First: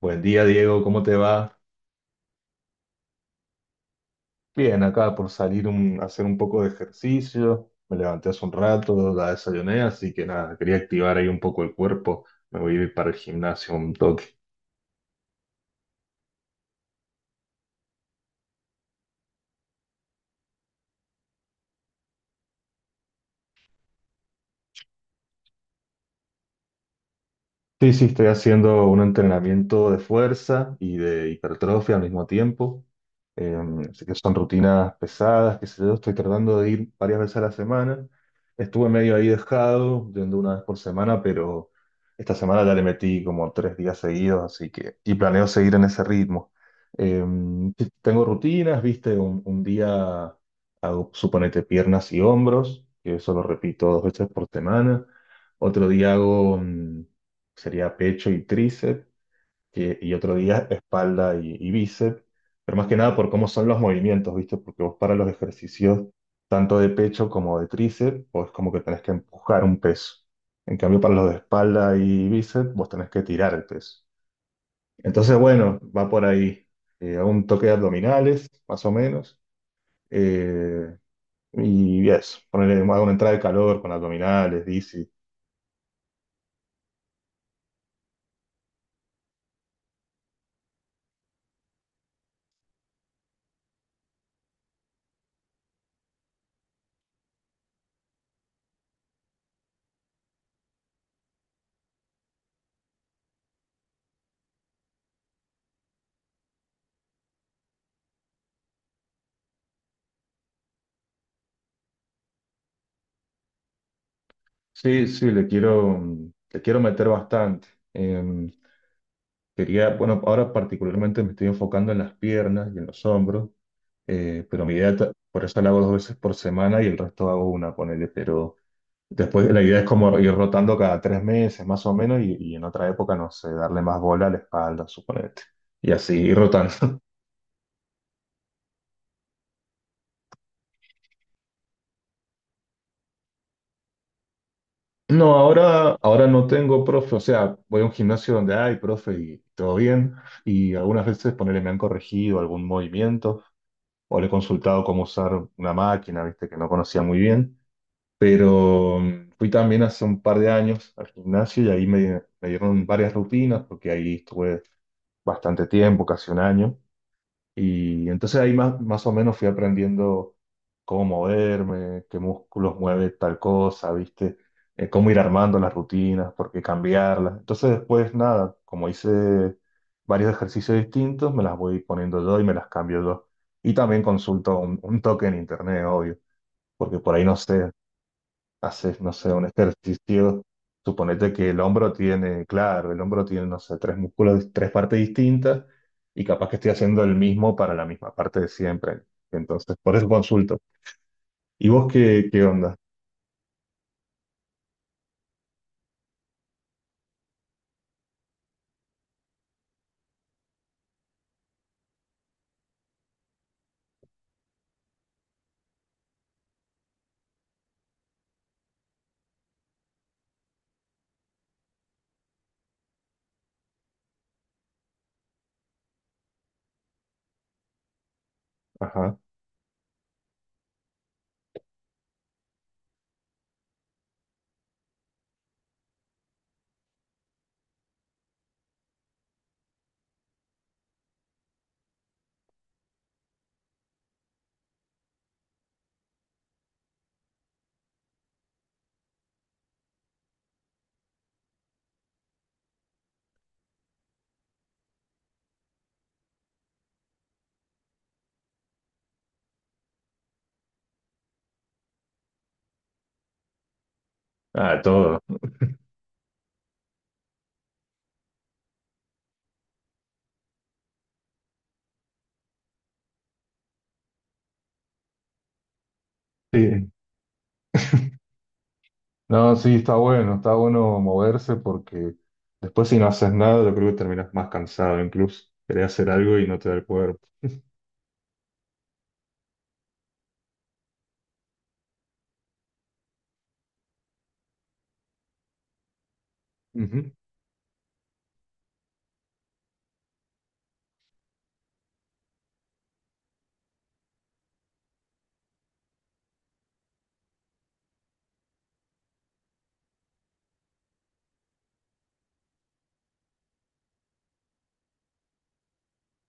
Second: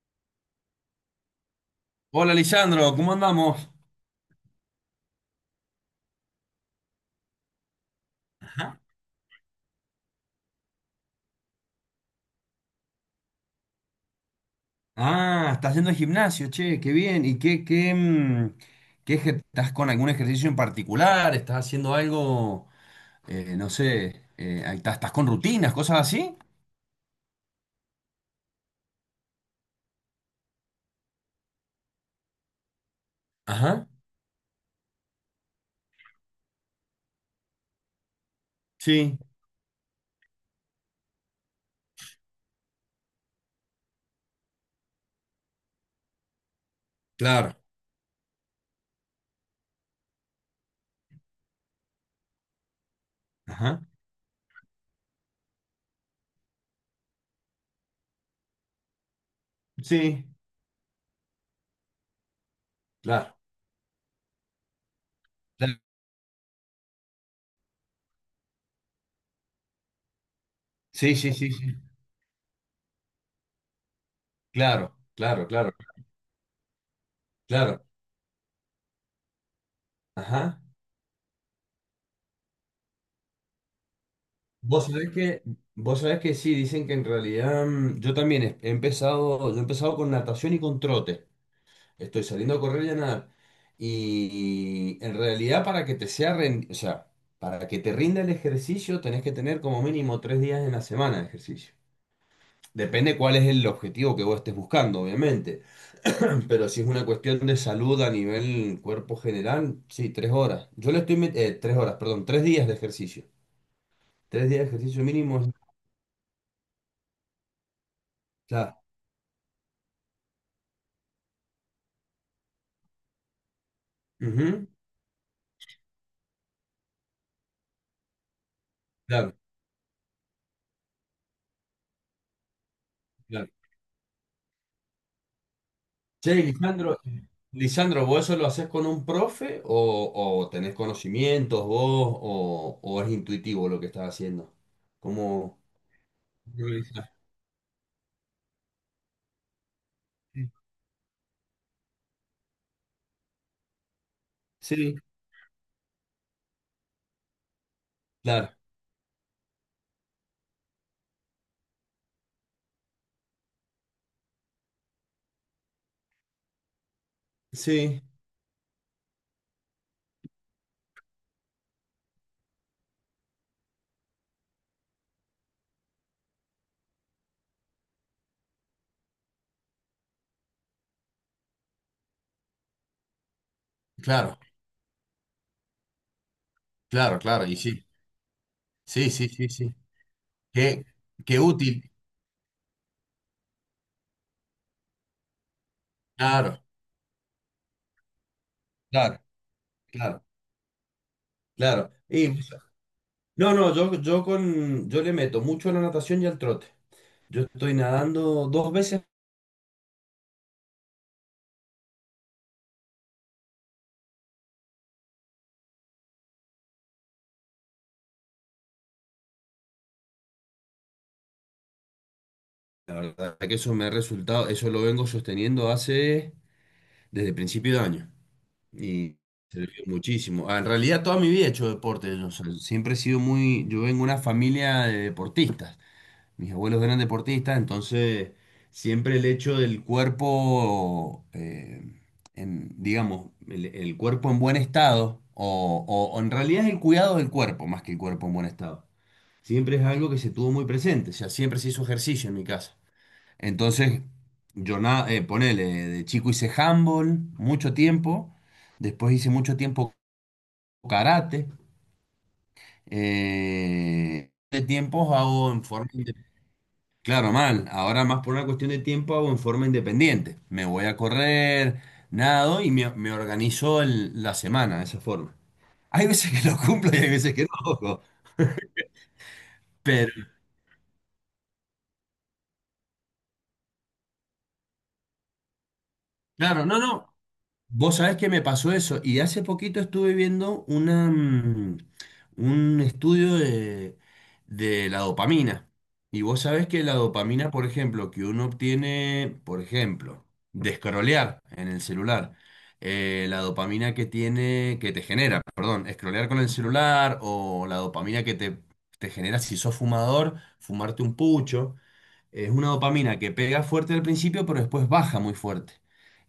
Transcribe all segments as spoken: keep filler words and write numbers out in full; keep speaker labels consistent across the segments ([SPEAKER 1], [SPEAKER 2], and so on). [SPEAKER 1] Buen día, Diego, ¿cómo te va?
[SPEAKER 2] Hola, Lisandro, ¿cómo andamos?
[SPEAKER 1] Bien, acá por salir un, a hacer un poco de ejercicio. Me levanté hace un
[SPEAKER 2] Ajá.
[SPEAKER 1] rato, la desayuné, así que nada, quería activar ahí un poco el cuerpo. Me voy a ir para el gimnasio un toque.
[SPEAKER 2] Ah, estás yendo al gimnasio, che, qué bien. ¿Y qué, qué, mm, qué ejer- estás con algún ejercicio en particular? ¿Estás haciendo algo, eh, no sé, eh, ahí estás, estás con rutinas, cosas así?
[SPEAKER 1] Sí, sí, estoy haciendo un entrenamiento de fuerza y de hipertrofia al mismo tiempo. Eh,
[SPEAKER 2] Ajá.
[SPEAKER 1] Así que son rutinas pesadas, que sé yo, estoy tratando de ir varias veces a la semana. Estuve medio
[SPEAKER 2] Sí.
[SPEAKER 1] ahí dejado, yendo una vez por semana, pero esta semana ya le metí como tres días seguidos, así que, y planeo seguir en ese ritmo. Eh,
[SPEAKER 2] Claro.
[SPEAKER 1] sí, tengo rutinas, viste, un, un día hago, suponete, piernas y hombros, que eso lo
[SPEAKER 2] Ajá.
[SPEAKER 1] repito dos veces por semana. Otro día hago mm, sería pecho y tríceps, que- y
[SPEAKER 2] Sí.
[SPEAKER 1] otro día espalda y, y bíceps, pero más que nada por
[SPEAKER 2] Claro,
[SPEAKER 1] cómo son los movimientos, ¿viste? Porque vos para los
[SPEAKER 2] claro.
[SPEAKER 1] ejercicios tanto de pecho como de tríceps, vos es como que tenés que empujar un peso. En cambio, para
[SPEAKER 2] Sí,
[SPEAKER 1] los
[SPEAKER 2] sí,
[SPEAKER 1] de
[SPEAKER 2] sí, sí.
[SPEAKER 1] espalda y bíceps, vos tenés que tirar el peso.
[SPEAKER 2] Claro,
[SPEAKER 1] Entonces,
[SPEAKER 2] claro, claro,
[SPEAKER 1] bueno, va por ahí. Eh, hago un toque de
[SPEAKER 2] claro.
[SPEAKER 1] abdominales, más o menos.
[SPEAKER 2] Ajá.
[SPEAKER 1] eh, y eso, ponerle hago una entrada de calor con abdominales,
[SPEAKER 2] Vos
[SPEAKER 1] dice.
[SPEAKER 2] sabés que, vos sabés que sí, dicen que en realidad mm, yo también he he empezado, yo he empezado con natación y con trote. Estoy saliendo a correr y a nadar. Y en realidad para que te sea, ren- o sea, para que te rinda el ejercicio tenés que tener como mínimo tres días en la semana de ejercicio. Depende cuál es el objetivo que vos estés buscando, obviamente. Pero si es una cuestión de salud a nivel cuerpo general, sí, tres horas. Yo le estoy met- eh, tres horas, perdón, tres días de ejercicio. Tres días de ejercicio
[SPEAKER 1] Sí, sí,
[SPEAKER 2] mínimo
[SPEAKER 1] le
[SPEAKER 2] es...
[SPEAKER 1] quiero, le quiero meter bastante. Eh,
[SPEAKER 2] Claro.
[SPEAKER 1] Quería, bueno, ahora particularmente me estoy enfocando en las piernas y en los hombros, eh, pero
[SPEAKER 2] Ujú.
[SPEAKER 1] mi idea, ta- por eso la hago dos veces por semana y el resto hago una, ponele, pero
[SPEAKER 2] Claro,
[SPEAKER 1] después la idea es como ir rotando cada tres meses más o menos y, y en otra época, no
[SPEAKER 2] claro.
[SPEAKER 1] sé, darle más bola a la espalda, suponete, y así
[SPEAKER 2] Che,
[SPEAKER 1] ir rotando.
[SPEAKER 2] Lisandro, Lisandro, ¿vos eso lo haces con un profe o, o tenés conocimientos vos o, o es intuitivo lo que estás haciendo?
[SPEAKER 1] No,
[SPEAKER 2] ¿Cómo
[SPEAKER 1] ahora, ahora no tengo
[SPEAKER 2] organizás?
[SPEAKER 1] profe, o sea, voy a un gimnasio donde hay profe y todo bien, y algunas veces ponele me han corregido algún movimiento o le he consultado
[SPEAKER 2] Sí,
[SPEAKER 1] cómo usar una máquina, viste, que no conocía muy bien.
[SPEAKER 2] claro,
[SPEAKER 1] Pero mm, fui también hace un par de años al gimnasio y ahí me, me dieron varias rutinas porque ahí estuve bastante tiempo, casi un año.
[SPEAKER 2] sí,
[SPEAKER 1] Y entonces ahí más, más o menos fui aprendiendo cómo moverme, qué músculos mueve tal cosa, ¿viste? Eh, cómo ir armando las rutinas, por qué cambiarlas. Entonces después nada, como hice varios ejercicios distintos, me las voy poniendo yo y me las cambio yo. Y también
[SPEAKER 2] claro,
[SPEAKER 1] consulto un, un toque en internet, obvio, porque por
[SPEAKER 2] claro,
[SPEAKER 1] ahí no
[SPEAKER 2] claro, y
[SPEAKER 1] sé
[SPEAKER 2] sí,
[SPEAKER 1] haces,
[SPEAKER 2] sí,
[SPEAKER 1] no
[SPEAKER 2] sí,
[SPEAKER 1] sé, un
[SPEAKER 2] sí, sí.
[SPEAKER 1] ejercicio,
[SPEAKER 2] Qué,
[SPEAKER 1] suponete
[SPEAKER 2] qué
[SPEAKER 1] que el
[SPEAKER 2] útil,
[SPEAKER 1] hombro tiene, claro, el hombro tiene, no sé, tres músculos, tres partes distintas y capaz que
[SPEAKER 2] claro,
[SPEAKER 1] estoy haciendo el mismo para la misma parte de siempre.
[SPEAKER 2] claro,
[SPEAKER 1] Entonces, por eso
[SPEAKER 2] claro,
[SPEAKER 1] consulto. ¿Y vos
[SPEAKER 2] claro.
[SPEAKER 1] qué,
[SPEAKER 2] Y
[SPEAKER 1] qué onda?
[SPEAKER 2] no, no, yo, yo con, yo le meto mucho a la natación y al trote. Yo estoy nadando dos veces, la verdad que eso me ha resultado, eso lo vengo sosteniendo hace desde principio de año y
[SPEAKER 1] Ajá.
[SPEAKER 2] sirvió muchísimo. Ah, en realidad toda mi vida he hecho deporte, yo, o sea, siempre he sido muy, yo vengo de una familia de deportistas, mis abuelos eran deportistas, entonces siempre el hecho del cuerpo, eh, en, digamos, el, el cuerpo en buen estado, o, o o en realidad es el cuidado del cuerpo más que el cuerpo en buen estado, siempre es algo que se tuvo muy presente, o sea, siempre se hizo ejercicio en mi casa. Entonces, yo na- eh, ponele, de chico hice handball mucho tiempo, después hice mucho tiempo karate, eh, de
[SPEAKER 1] Ah,
[SPEAKER 2] tiempos
[SPEAKER 1] todo.
[SPEAKER 2] hago en forma independiente. Claro, mal, ahora más por una cuestión de tiempo hago en forma independiente. Me voy a correr, nado y me, me organizo el- la semana de esa forma. Hay veces que lo
[SPEAKER 1] Sí.
[SPEAKER 2] cumplo y hay veces que no.
[SPEAKER 1] No, sí, está
[SPEAKER 2] Pero
[SPEAKER 1] bueno, está bueno moverse porque después si no haces nada, yo creo que terminas más cansado incluso. Querés hacer algo y no
[SPEAKER 2] claro,
[SPEAKER 1] te da
[SPEAKER 2] no,
[SPEAKER 1] el
[SPEAKER 2] no.
[SPEAKER 1] cuerpo.
[SPEAKER 2] Vos sabés que me pasó eso y hace poquito estuve viendo una, mm, un estudio de, de la dopamina. Y vos sabés que la
[SPEAKER 1] Ujú.
[SPEAKER 2] dopamina, por ejemplo, que uno obtiene, por ejemplo, de scrollear en el celular, eh, la dopamina que tiene, que te genera, perdón, scrollear con el celular o la dopamina que te, te genera si sos fumador, fumarte un pucho. Es una dopamina que pega fuerte al principio, pero después baja muy fuerte.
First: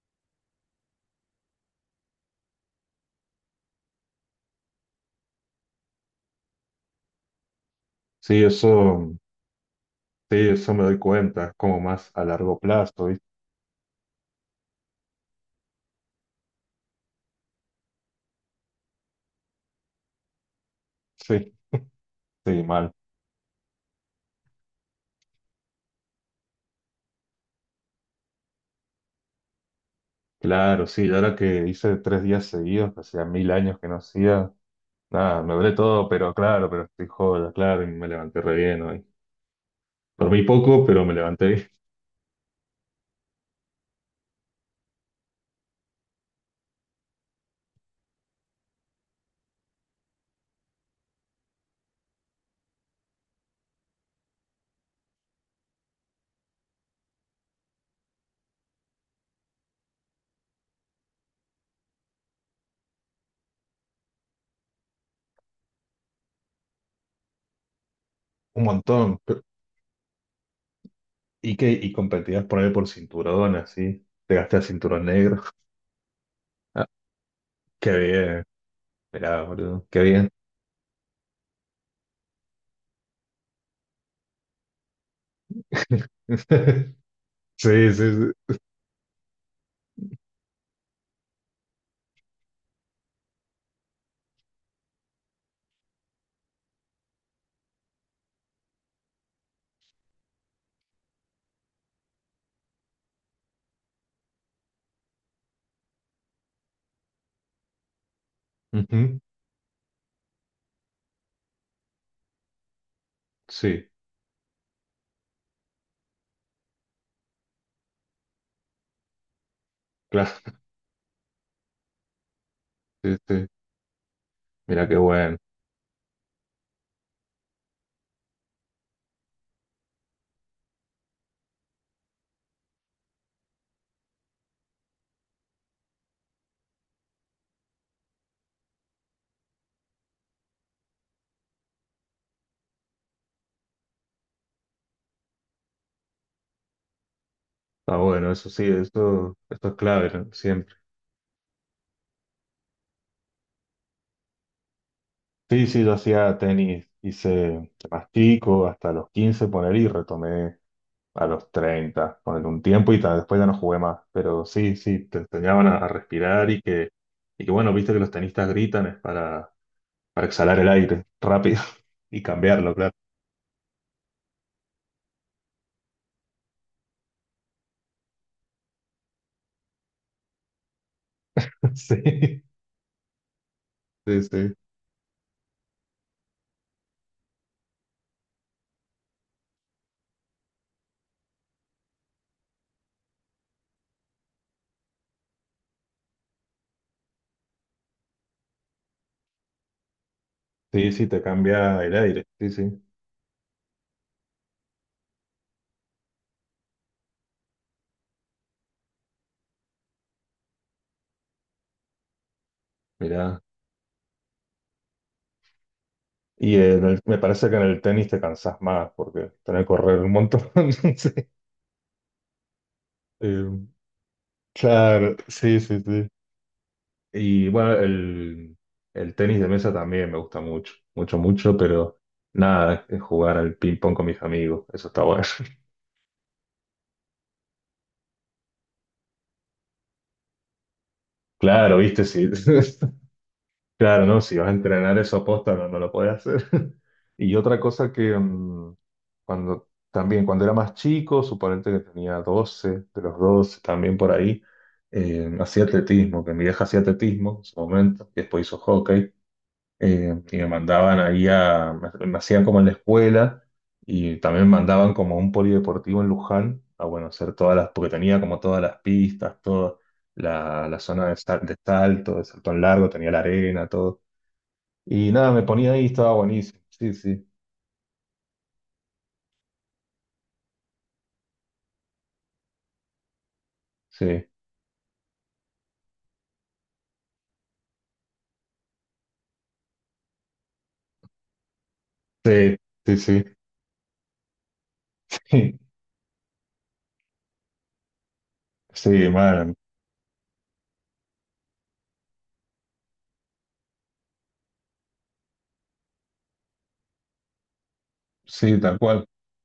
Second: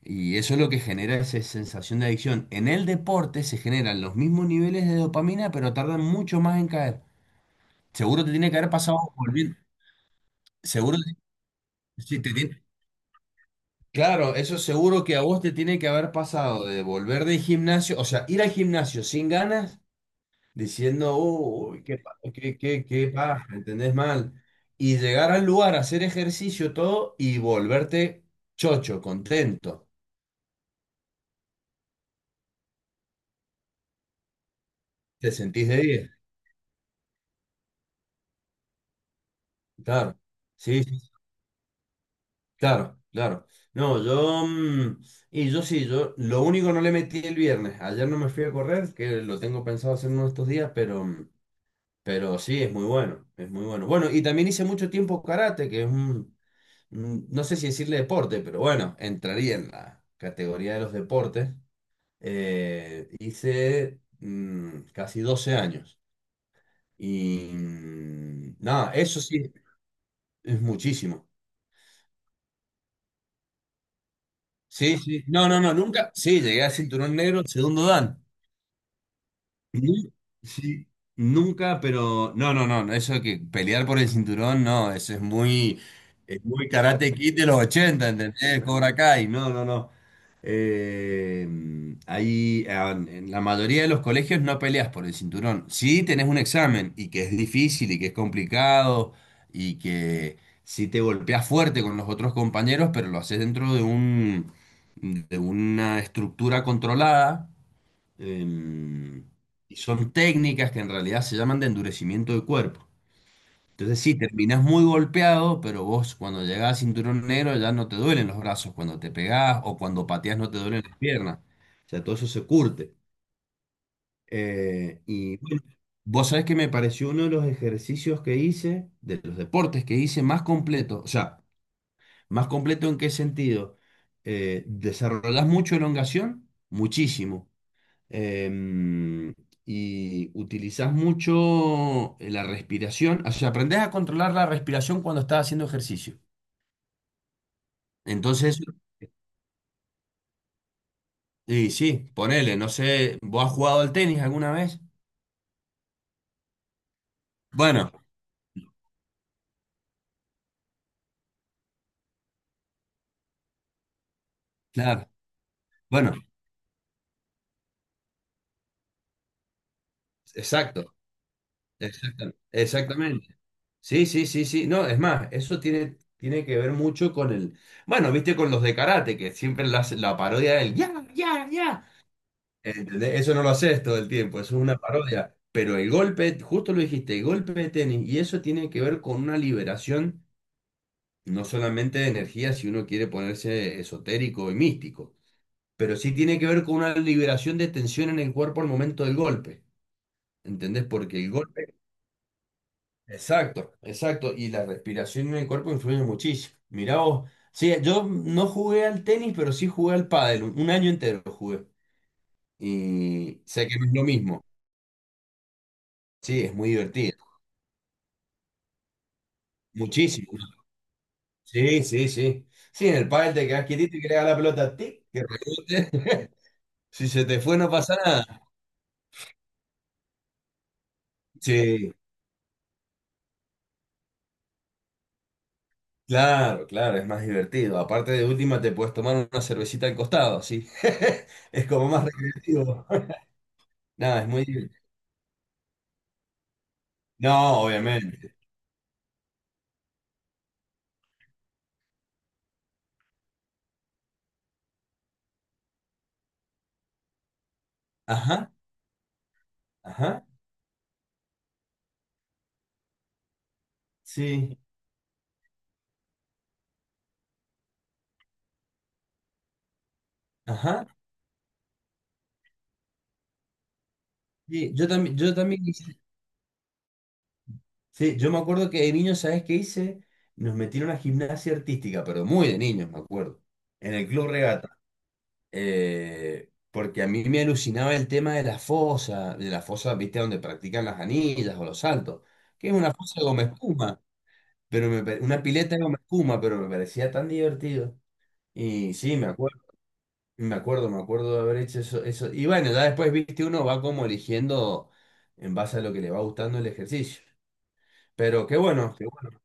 [SPEAKER 2] Y eso es lo que genera esa sensación de adicción. En el deporte se generan los mismos niveles de dopamina, pero tardan mucho más en caer. Seguro te
[SPEAKER 1] Sí,
[SPEAKER 2] tiene que haber pasado
[SPEAKER 1] eso,
[SPEAKER 2] volviendo.
[SPEAKER 1] sí, eso me doy
[SPEAKER 2] Seguro,
[SPEAKER 1] cuenta, es como más
[SPEAKER 2] sí,
[SPEAKER 1] a
[SPEAKER 2] te
[SPEAKER 1] largo
[SPEAKER 2] tiene...
[SPEAKER 1] plazo, ¿viste?
[SPEAKER 2] Claro, eso seguro que a vos te tiene que haber pasado de volver del gimnasio, o sea, ir al gimnasio sin ganas diciendo,
[SPEAKER 1] Sí.
[SPEAKER 2] uy, qué, pa- qué,
[SPEAKER 1] Sí,
[SPEAKER 2] qué,
[SPEAKER 1] mal.
[SPEAKER 2] qué paja, ¿entendés mal? Y llegar al lugar, hacer ejercicio, todo, y volverte chocho, contento.
[SPEAKER 1] Claro, sí, y ahora que hice tres días seguidos, que hacía mil años que no hacía,
[SPEAKER 2] Te
[SPEAKER 1] nada, me
[SPEAKER 2] sentís
[SPEAKER 1] duele
[SPEAKER 2] de
[SPEAKER 1] todo,
[SPEAKER 2] diez.
[SPEAKER 1] pero claro, pero estoy joda, claro, y me levanté re bien hoy.
[SPEAKER 2] Claro,
[SPEAKER 1] Dormí
[SPEAKER 2] sí,
[SPEAKER 1] poco,
[SPEAKER 2] sí,
[SPEAKER 1] pero
[SPEAKER 2] sí,
[SPEAKER 1] me levanté.
[SPEAKER 2] claro, claro. No, yo, mm, y yo sí, yo, lo único no le metí el viernes. Ayer no me fui a correr, que lo tengo pensado hacer uno de estos días, pero, mm, pero sí, es muy bueno, es muy bueno. Bueno, y también hice mucho tiempo karate, que es un, mm, no sé si decirle deporte, pero bueno, entraría en la categoría de los deportes. Eh, hice mm, casi doce años. Y mm,
[SPEAKER 1] Un
[SPEAKER 2] nada,
[SPEAKER 1] montón.
[SPEAKER 2] eso sí, es muchísimo.
[SPEAKER 1] Y que, ¿y competías por ahí por cinturón, así? Te gasté el
[SPEAKER 2] Sí,
[SPEAKER 1] cinturón
[SPEAKER 2] sí.
[SPEAKER 1] negro.
[SPEAKER 2] No, no, no, nunca. Sí, llegué a
[SPEAKER 1] Ah,
[SPEAKER 2] cinturón negro, segundo
[SPEAKER 1] qué
[SPEAKER 2] dan.
[SPEAKER 1] bien, mirá, boludo, qué
[SPEAKER 2] Nu...
[SPEAKER 1] bien.
[SPEAKER 2] sí, nunca, pero no, no, no, eso que pelear por el cinturón, no, eso es muy, es muy Karate Kid de los
[SPEAKER 1] Sí, sí,
[SPEAKER 2] ochenta,
[SPEAKER 1] sí.
[SPEAKER 2] ¿entendés? Cobra Kai, no, no, no. Eh, ahí, ah, en la mayoría de los colegios no peleas por el cinturón. Sí tenés un examen y que es difícil y que es complicado y que sí te golpeas fuerte con los otros compañeros, pero lo haces dentro de un, de una estructura controlada.
[SPEAKER 1] Ujú.
[SPEAKER 2] Em, y son técnicas que en realidad se llaman de endurecimiento del cuerpo.
[SPEAKER 1] Sí,
[SPEAKER 2] Entonces sí, terminás muy golpeado, pero vos cuando llegás a cinturón negro ya no te duelen los brazos cuando te pegás o cuando
[SPEAKER 1] claro,
[SPEAKER 2] pateás no te duelen las piernas. O sea, todo eso se curte.
[SPEAKER 1] sí, sí. Mira qué
[SPEAKER 2] Eh,
[SPEAKER 1] bueno.
[SPEAKER 2] y bueno, vos sabés que me pareció uno de los ejercicios que hice, de los deportes que hice más completo. O sea, ¿más completo en qué sentido? Eh, desarrollás mucho elongación, muchísimo. em, y utilizás mucho eh, la respiración, o sea, aprendés a controlar la respiración cuando estás haciendo ejercicio.
[SPEAKER 1] Está bueno, eso
[SPEAKER 2] Entonces,
[SPEAKER 1] sí, eso, esto es clave, ¿no? Siempre.
[SPEAKER 2] y sí, ponele, no sé, ¿vos has jugado al tenis alguna vez?
[SPEAKER 1] Sí, sí, yo hacía tenis, hice
[SPEAKER 2] Bueno,
[SPEAKER 1] más chico, hasta los quince poner y retomé a los treinta, poner un tiempo y tal, después ya no jugué más, pero sí, sí,
[SPEAKER 2] claro,
[SPEAKER 1] te enseñaban a, a
[SPEAKER 2] bueno,
[SPEAKER 1] respirar y que, y que bueno, viste que los tenistas gritan es para, para exhalar el
[SPEAKER 2] exacto,
[SPEAKER 1] aire rápido y
[SPEAKER 2] exacta-
[SPEAKER 1] cambiarlo, claro.
[SPEAKER 2] exactamente. Sí, sí, sí, sí, no, es más, eso tiene, tiene que ver mucho con el, bueno, viste con los de karate, que siempre la, la parodia del ya, ya, ya.
[SPEAKER 1] Sí,
[SPEAKER 2] ¿Entendés? Eso no lo haces todo el
[SPEAKER 1] sí,
[SPEAKER 2] tiempo,
[SPEAKER 1] sí,
[SPEAKER 2] eso es una parodia. Pero el golpe, justo lo dijiste, el golpe de tenis, y eso tiene que ver con una liberación, no solamente de energía, si uno quiere ponerse esotérico y místico, pero sí tiene que ver con una liberación de tensión en el cuerpo al momento del golpe. ¿Entendés?
[SPEAKER 1] sí, sí,
[SPEAKER 2] Porque
[SPEAKER 1] te
[SPEAKER 2] el golpe.
[SPEAKER 1] cambia el aire, sí, sí,
[SPEAKER 2] Exacto, exacto. Y la respiración en el cuerpo influye muchísimo. Mirá vos. Sí, yo no jugué al tenis, pero sí jugué al pádel. Un un año entero jugué. Y
[SPEAKER 1] mirá.
[SPEAKER 2] sé que no es lo mismo. Sí, es
[SPEAKER 1] Y
[SPEAKER 2] muy
[SPEAKER 1] en el- me
[SPEAKER 2] divertido.
[SPEAKER 1] parece que en el tenis te cansás más porque tenés que correr un
[SPEAKER 2] Muchísimo.
[SPEAKER 1] montón. Sí.
[SPEAKER 2] Sí, sí, sí. Sí, en el pádel te
[SPEAKER 1] Eh,
[SPEAKER 2] quedás quietito y que le haga la pelota a ti,
[SPEAKER 1] claro,
[SPEAKER 2] que
[SPEAKER 1] sí, sí,
[SPEAKER 2] rebote.
[SPEAKER 1] sí.
[SPEAKER 2] Si se te
[SPEAKER 1] Y
[SPEAKER 2] fue, no
[SPEAKER 1] bueno,
[SPEAKER 2] pasa nada.
[SPEAKER 1] el, el tenis de mesa también me gusta mucho, mucho, mucho,
[SPEAKER 2] Sí,
[SPEAKER 1] pero nada, es jugar al ping pong con mis amigos, eso está bueno.
[SPEAKER 2] claro, claro, es más divertido. Aparte de última, te puedes tomar una cervecita al costado, sí. Es
[SPEAKER 1] Claro,
[SPEAKER 2] como
[SPEAKER 1] viste,
[SPEAKER 2] más
[SPEAKER 1] sí.
[SPEAKER 2] recreativo.
[SPEAKER 1] Claro, no,
[SPEAKER 2] Nada, es
[SPEAKER 1] si
[SPEAKER 2] muy
[SPEAKER 1] vas a
[SPEAKER 2] divertido.
[SPEAKER 1] entrenar eso posta no, no lo podés hacer. Y otra
[SPEAKER 2] No,
[SPEAKER 1] cosa que
[SPEAKER 2] obviamente.
[SPEAKER 1] mm, cuando también, cuando era más chico, suponente que tenía doce de los doce también por ahí, eh, hacía atletismo, que mi vieja hacía atletismo en su momento, y después
[SPEAKER 2] Ajá,
[SPEAKER 1] hizo hockey. Eh,
[SPEAKER 2] ajá,
[SPEAKER 1] y me mandaban ahí a, me, me hacían como en la escuela y también me
[SPEAKER 2] sí,
[SPEAKER 1] mandaban como a un polideportivo en Luján, a bueno, hacer todas las, porque tenía como todas las pistas, toda la, la
[SPEAKER 2] ajá.
[SPEAKER 1] zona de, sal- de salto, de salto en largo, tenía la arena, todo.
[SPEAKER 2] Sí, yo
[SPEAKER 1] Y
[SPEAKER 2] también,
[SPEAKER 1] nada,
[SPEAKER 2] yo
[SPEAKER 1] me
[SPEAKER 2] también
[SPEAKER 1] ponía ahí,
[SPEAKER 2] hice.
[SPEAKER 1] estaba buenísimo. Sí, sí,
[SPEAKER 2] Sí, yo me acuerdo que de niño, ¿sabes qué hice? Nos metieron a gimnasia artística, pero muy de niños, me acuerdo. En el
[SPEAKER 1] sí,
[SPEAKER 2] Club Regata. Eh, porque a mí me alucinaba el tema de la fosa, de la fosa, viste, donde practican las anillas o los saltos,
[SPEAKER 1] sí,
[SPEAKER 2] que es una
[SPEAKER 1] sí,
[SPEAKER 2] fosa
[SPEAKER 1] sí,
[SPEAKER 2] de goma espuma, pero me, pare- una pileta de goma espuma, pero me parecía tan divertido. Y
[SPEAKER 1] sí,
[SPEAKER 2] sí, me
[SPEAKER 1] man,
[SPEAKER 2] acuerdo, me acuerdo, me acuerdo de haber hecho eso, eso. Y bueno, ya después, viste, uno va como eligiendo en base a lo que le va gustando el ejercicio. Pero qué
[SPEAKER 1] sí, tal
[SPEAKER 2] bueno,
[SPEAKER 1] cual.
[SPEAKER 2] qué bueno.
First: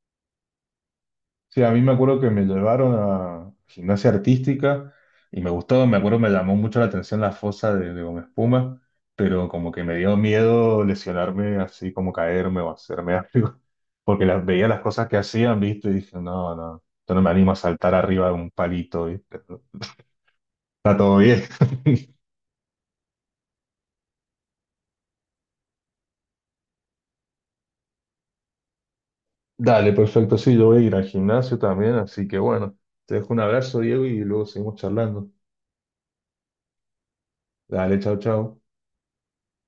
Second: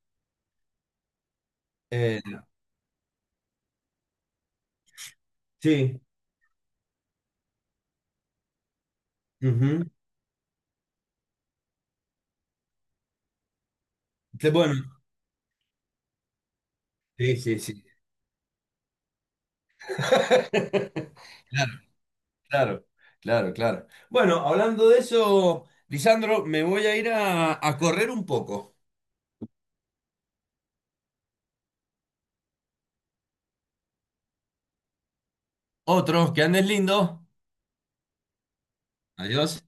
[SPEAKER 1] Sí, a mí me acuerdo
[SPEAKER 2] Eh,
[SPEAKER 1] que me llevaron a gimnasia artística y me gustó, me
[SPEAKER 2] sí,
[SPEAKER 1] acuerdo me llamó mucho la atención la fosa de, de Gómez Puma, pero como que
[SPEAKER 2] ujú.
[SPEAKER 1] me dio miedo lesionarme así como caerme o hacerme algo, porque las,
[SPEAKER 2] Qué
[SPEAKER 1] veía las
[SPEAKER 2] bueno,
[SPEAKER 1] cosas que hacían, ¿viste? Y dije, no, no, yo no me
[SPEAKER 2] sí,
[SPEAKER 1] animo a
[SPEAKER 2] sí, sí.
[SPEAKER 1] saltar arriba de un palito, ¿viste? Está todo bien.
[SPEAKER 2] Claro, claro, claro, claro. Bueno, hablando de eso, Lisandro, me voy a ir a, a correr un poco.
[SPEAKER 1] Dale, perfecto, sí, yo voy a ir al gimnasio también, así que bueno, te dejo un abrazo, Diego, y luego seguimos charlando.
[SPEAKER 2] Otros que andes lindo.
[SPEAKER 1] Dale, chao, chao.
[SPEAKER 2] Adiós.